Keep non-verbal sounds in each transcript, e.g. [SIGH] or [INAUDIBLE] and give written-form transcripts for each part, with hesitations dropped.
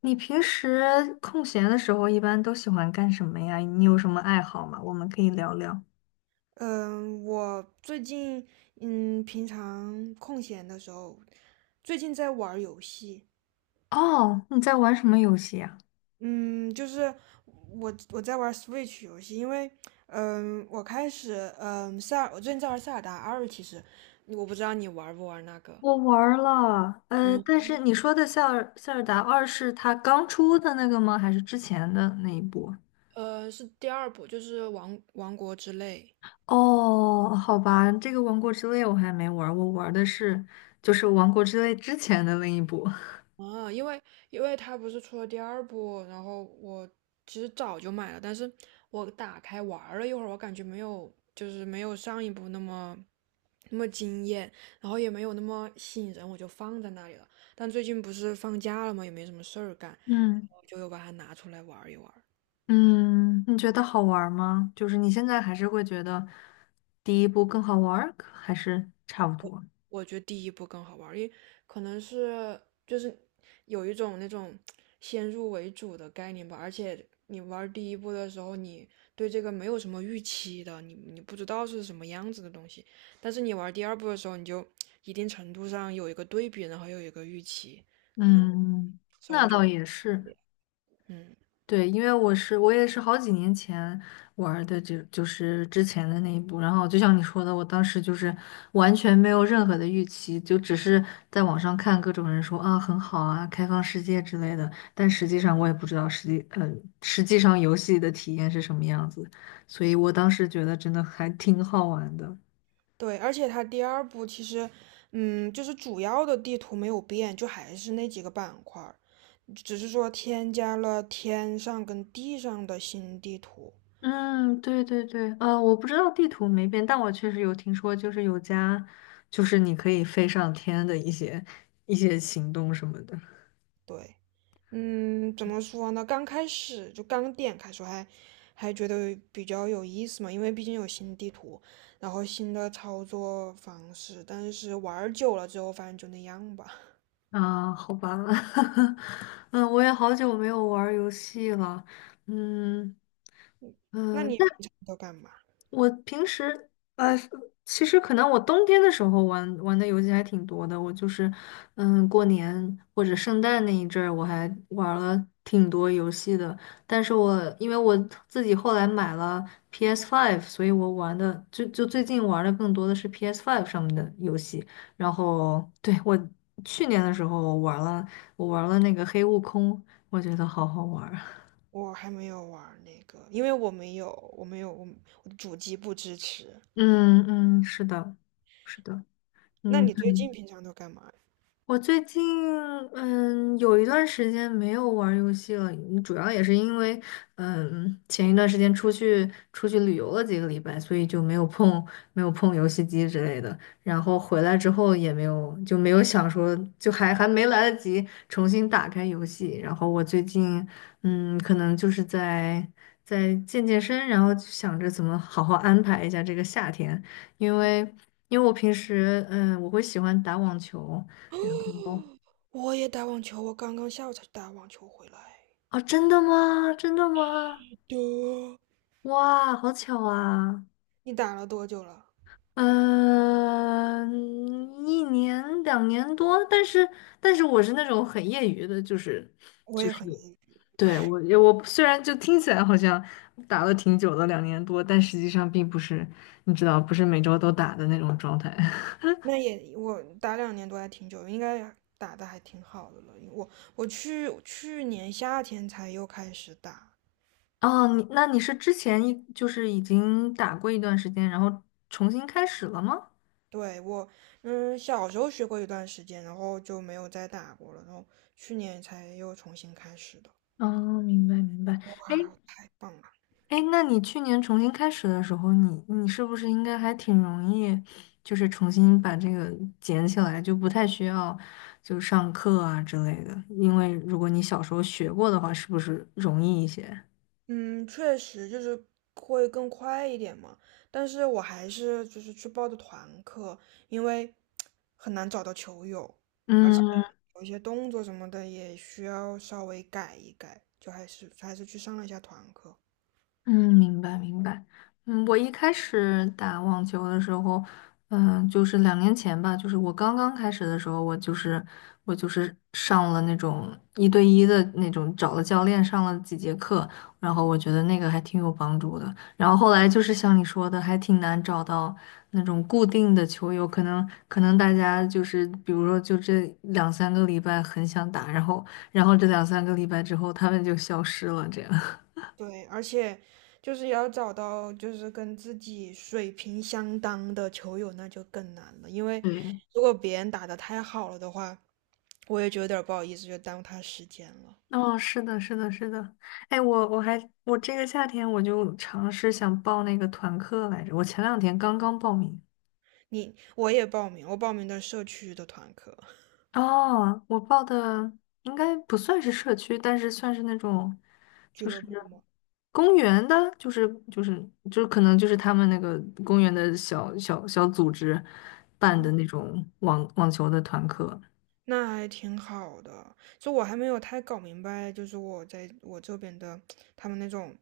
你平时空闲的时候一般都喜欢干什么呀？你有什么爱好吗？我们可以聊聊。嗯，我最近嗯，平常空闲的时候，最近在玩儿游戏。哦，你在玩什么游戏呀？嗯，就是我在玩儿 Switch 游戏，因为我最近在玩塞尔达二。其实我不知道你玩不玩那个。我玩儿了，但嗯，是你说的《塞尔达二》是它刚出的那个吗？还是之前的那一部？是第二部，就是王国之泪。哦，好吧，这个《王国之泪》我还没玩儿，我玩儿的就是《王国之泪》之前的那一部。[LAUGHS] 啊，因为它不是出了第二部，然后我其实早就买了，但是我打开玩儿了一会儿，我感觉没有，就是没有上一部那么惊艳，然后也没有那么吸引人，我就放在那里了。但最近不是放假了嘛，也没什么事儿干，嗯我就又把它拿出来玩儿一玩。嗯，你觉得好玩儿吗？就是你现在还是会觉得第一部更好玩儿，还是差不多？我觉得第一部更好玩，因为可能是就是有一种那种先入为主的概念吧。而且你玩第一部的时候，你对这个没有什么预期的，你不知道是什么样子的东西，但是你玩第二部的时候，你就一定程度上有一个对比，然后又有一个预期，可能嗯，稍微那觉倒得也是，嗯。对，因为我也是好几年前玩的这，就是之前的那一部，然后就像你说的，我当时就是完全没有任何的预期，就只是在网上看各种人说啊很好啊，开放世界之类的，但实际上我也不知道实际上游戏的体验是什么样子，所以我当时觉得真的还挺好玩的。对，而且它第二部其实，就是主要的地图没有变，就还是那几个板块儿，只是说添加了天上跟地上的新地图。嗯，对对对，我不知道地图没变，但我确实有听说，就是有家，就是你可以飞上天的一些行动什么的。对，怎么说呢？刚开始就刚点开时候还觉得比较有意思嘛，因为毕竟有新地图，然后新的操作方式。但是玩儿久了之后，发现就那样吧。[LAUGHS] 啊，好吧，[LAUGHS] 嗯，我也好久没有玩儿游戏了。嗯那嗯，你平常都干嘛？我平时呃，其实可能我冬天的时候玩的游戏还挺多的。我就是，嗯，过年或者圣诞那一阵儿，我还玩了挺多游戏的。但是因为我自己后来买了 p s Five，所以我玩的就最近玩的更多的是 p s Five 上面的游戏。然后对我去年的时候我玩了那个黑悟空，我觉得好好玩儿。我还没有玩儿那个，因为我没有，我没有，我的主机不支持。[LAUGHS] 嗯嗯，是的，是的。那嗯，你最近平常都干嘛呀？我最近有一段时间没有玩儿游戏了，主要也是因为前一段时间出去旅游了几个礼拜，所以就没有碰游戏机之类的。然后回来之后也没有就没有想说还没来得及重新打开游戏。然后我最近可能就是在健身，然后就想着怎么好好安排一下这个夏天，因为因为我平时我会喜欢打网球。然后我也打网球，我刚刚下午才去打网球回来。啊，真的吗？真的吗？的，哇，好巧啊！你打了多久了？嗯、一年两年多，但是我是那种很业余的，就是我就也是很业余。对我虽然就听起来好像打了挺久的两年多，但实际上并不是你知道，不是每周都打的那种状态。[LAUGHS] 那也我打两年多还挺久，应该打的还挺好的了。因为我去年夏天才又开始打。哦，那你是之前就是已经打过一段时间，然后重新开始了吗？对，我小时候学过一段时间，然后就没有再打过了，然后去年才又重新开始的。哦，明白明白。哎，哇，太棒了！哎，那你去年重新开始的时候，你是不是应该还挺容易，就是重新把这个捡起来，就不太需要就上课啊之类的？因为如果你小时候学过的话，是不是容易一些？嗯，确实就是会更快一点嘛，但是我还是就是去报的团课，因为很难找到球友，而且嗯，有一些动作什么的也需要稍微改一改，就还是去上了一下团课。嗯，明白明白。我一开始打网球的时候，就是2年前吧，就是我刚刚开始的时候，我就是上了那种一对一的那种，找了教练上了几节课，然后我觉得那个还挺有帮助的。然后后来就是像你说的，还挺难找到那种固定的球友，可能大家就是比如说就这两三个礼拜很想打，然后这两三个礼拜之后他们就消失了，这样。对，而且就是也要找到就是跟自己水平相当的球友，那就更难了，因 [LAUGHS] 为对。如果别人打得太好了的话，我也就有点儿不好意思，就耽误他时间了。哦，是的，是的，是的。哎，我这个夏天我就尝试想报那个团课来着，我前2天刚刚报名。我也报名，我报名的社区的团课，哦，我报的应该不算是社区，但是算是那种，俱就是乐部嘛。公园的，就是可能就是他们那个公园的小组织办嗯，的那种网球的团课。那还挺好的。就我还没有太搞明白，就是我在我这边的他们那种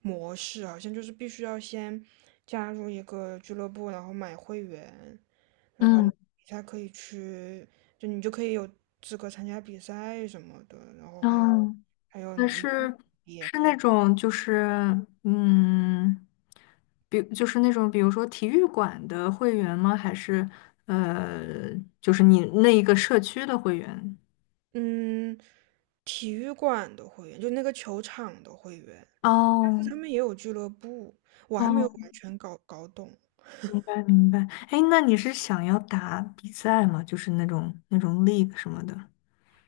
模式，好像就是必须要先加入一个俱乐部，然后买会员，然后你嗯，才可以去，就你就可以有资格参加比赛什么的，然后还有哦，还有那你是也是可那以。种就是嗯，就是那种比如说体育馆的会员吗？还是呃，就是你那一个社区的会员？嗯，体育馆的会员，就那个球场的会员。哦他们也有俱乐部，我还没有哦，完全搞懂。明白明白。哎，那你是想要打比赛吗？就是那种 league 什么的？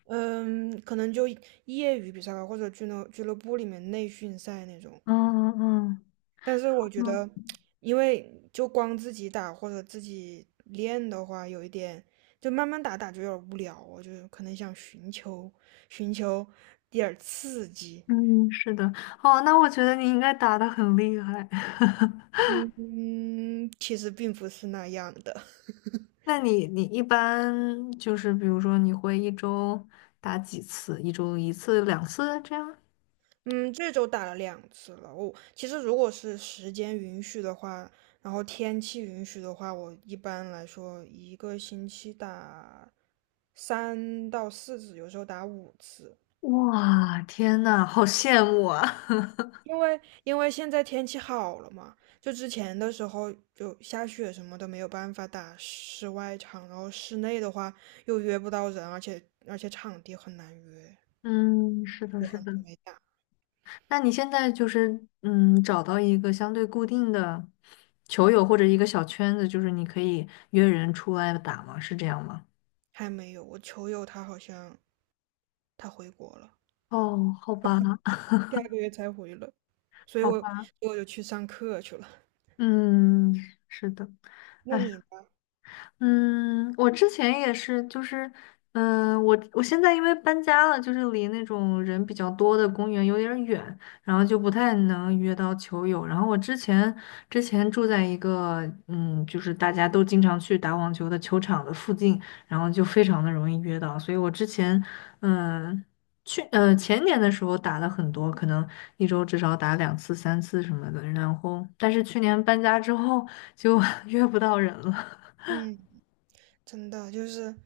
嗯，可能就业余比赛吧，或者俱乐部里面内训赛那种。嗯嗯但是我觉得，嗯因为就光自己打或者自己练的话，有一点就慢慢打打就有点无聊，我就可能想寻求点儿刺激。嗯，嗯是的。哦，那我觉得你应该打的很厉害。[LAUGHS] 嗯嗯，其实并不是那样的。[LAUGHS] 那你一般就是比如说你会一周打几次？一周一次、两次这样？嗯，这周打了两次了。我其实如果是时间允许的话，然后天气允许的话，我一般来说一个星期打三到四次，有时候打五次。哇，天呐，好羡慕啊！因为现在天气好了嘛，就之前的时候就下雪什么的没有办法打室外场，然后室内的话又约不到人，而且场地很难约，[LAUGHS] 嗯，是的，是的。没打，那你现在就是找到一个相对固定的球友或者一个小圈子，就是你可以约人出来打吗？是这样吗？还没有。我球友他好像他回国了。哦，好吧，第二个月才回了，所以好我所吧，以我就去上课去了。嗯，是的。那哎你呢？嗯，我之前也是，就是，我现在因为搬家了，就是离那种人比较多的公园有点儿远，然后就不太能约到球友。然后我之前住在一个，就是大家都经常去打网球的球场的附近，然后就非常的容易约到。所以我之前，嗯、前年的时候打了很多，可能一周至少打2次、3次什么的。然后，但是去年搬家之后就 [LAUGHS] 约不到人了。嗯，真的就是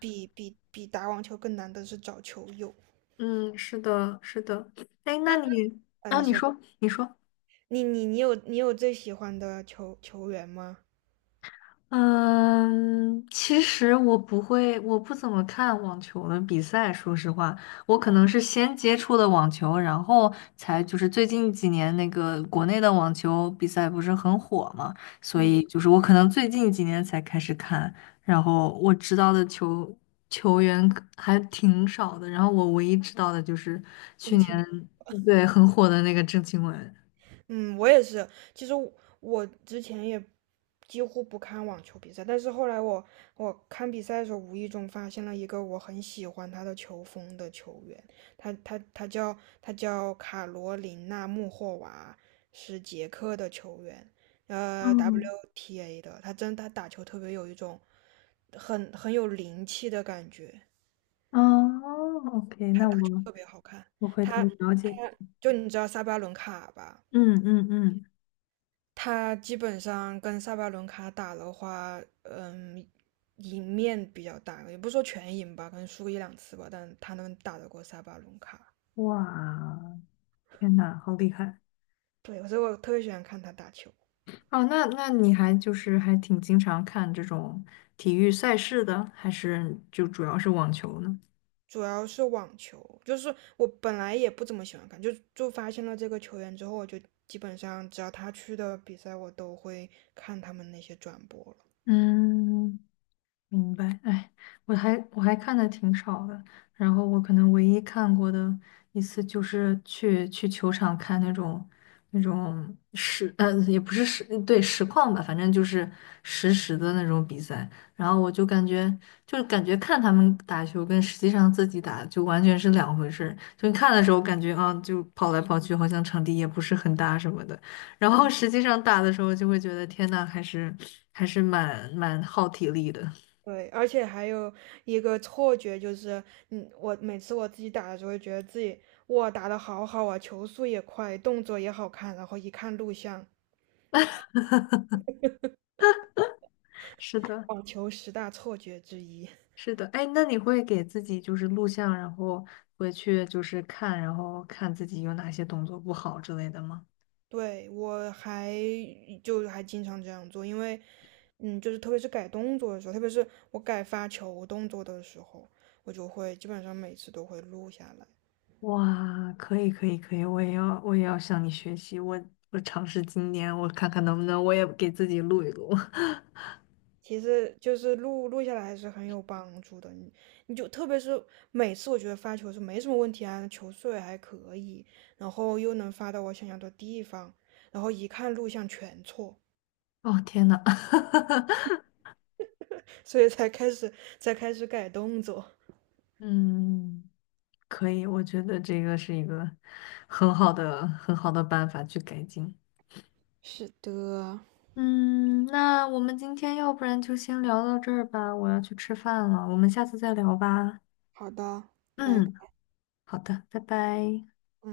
比打网球更难的是找球友。嗯，是的，是的。哎，那那你，啊，啊，你你说说，你说，你有最喜欢的球员吗？嗯，其实我不会，我不怎么看网球的比赛。说实话，我可能是先接触的网球，然后就是最近几年那个国内的网球比赛不是很火嘛，所以嗯，就是我可能最近几年才开始看，然后我知道的球员可还挺少的，然后我唯一知道的就是去邓年，钦对，很火的那个郑钦文。嗯，我也是。其实我之前也几乎不看网球比赛，但是后来我看比赛的时候，无意中发现了一个我很喜欢他的球风的球员，他叫卡罗琳娜穆霍娃，是捷克的球员，嗯，WTA 的。他打球特别有一种很有灵气的感觉。哦，OK，那我回头他了他解。就你知道萨巴伦卡吧？嗯嗯嗯，他基本上跟萨巴伦卡打的话，赢面比较大，也不说全赢吧，可能输个一两次吧，但他能打得过萨巴伦卡。哇，天呐，好厉害！对，所以我特别喜欢看他打球。哦，那你还就是还挺经常看这种体育赛事的，还是就主要是网球呢？主要是网球，就是我本来也不怎么喜欢看，就发现了这个球员之后，我就基本上只要他去的比赛，我都会看他们那些转播了。嗯明白，哎，我还看的挺少的，然后我可能唯一看过的一次就是去球场看那种也不是实况吧，反正就是实时的那种比赛，然后我就感觉看他们打球跟实际上自己打就完全是两回事儿，就你看的时候感觉啊就跑来跑去，好像场地也不是很大什么的，然后实际上打的时候就会觉得天呐，还是蛮耗体力的。对，而且还有一个错觉，就是，我每次我自己打的时候，觉得自己哇打得好好啊，球速也快，动作也好看，然后一看录像，是的，网球十大错觉之一。是的，哎，那你会给自己就是录像，然后回去就是看，然后看自己有哪些动作不好之类的吗？对，我就还经常这样做，因为，就是特别是改动作的时候，特别是我改发球动作的时候，我就会基本上每次都会录下来。哇，可以，可以，可以，我也要向你学习，我尝试今年，我看看能不能我也给自己录一录。[LAUGHS] 其实就是录录下来还是很有帮助的，你你就特别是每次我觉得发球是没什么问题啊，球速也还可以，然后又能发到我想要的地方，然后一看录像全错，哦，天呐，所以才开始改动作。[LAUGHS] 嗯，可以，我觉得这个是一个很好的很好的办法去改进。是的，嗯，那我们今天要不然就先聊到这儿吧，我要去吃饭了，我们下次再聊吧。好的，拜嗯，拜。好的，拜拜。嗯。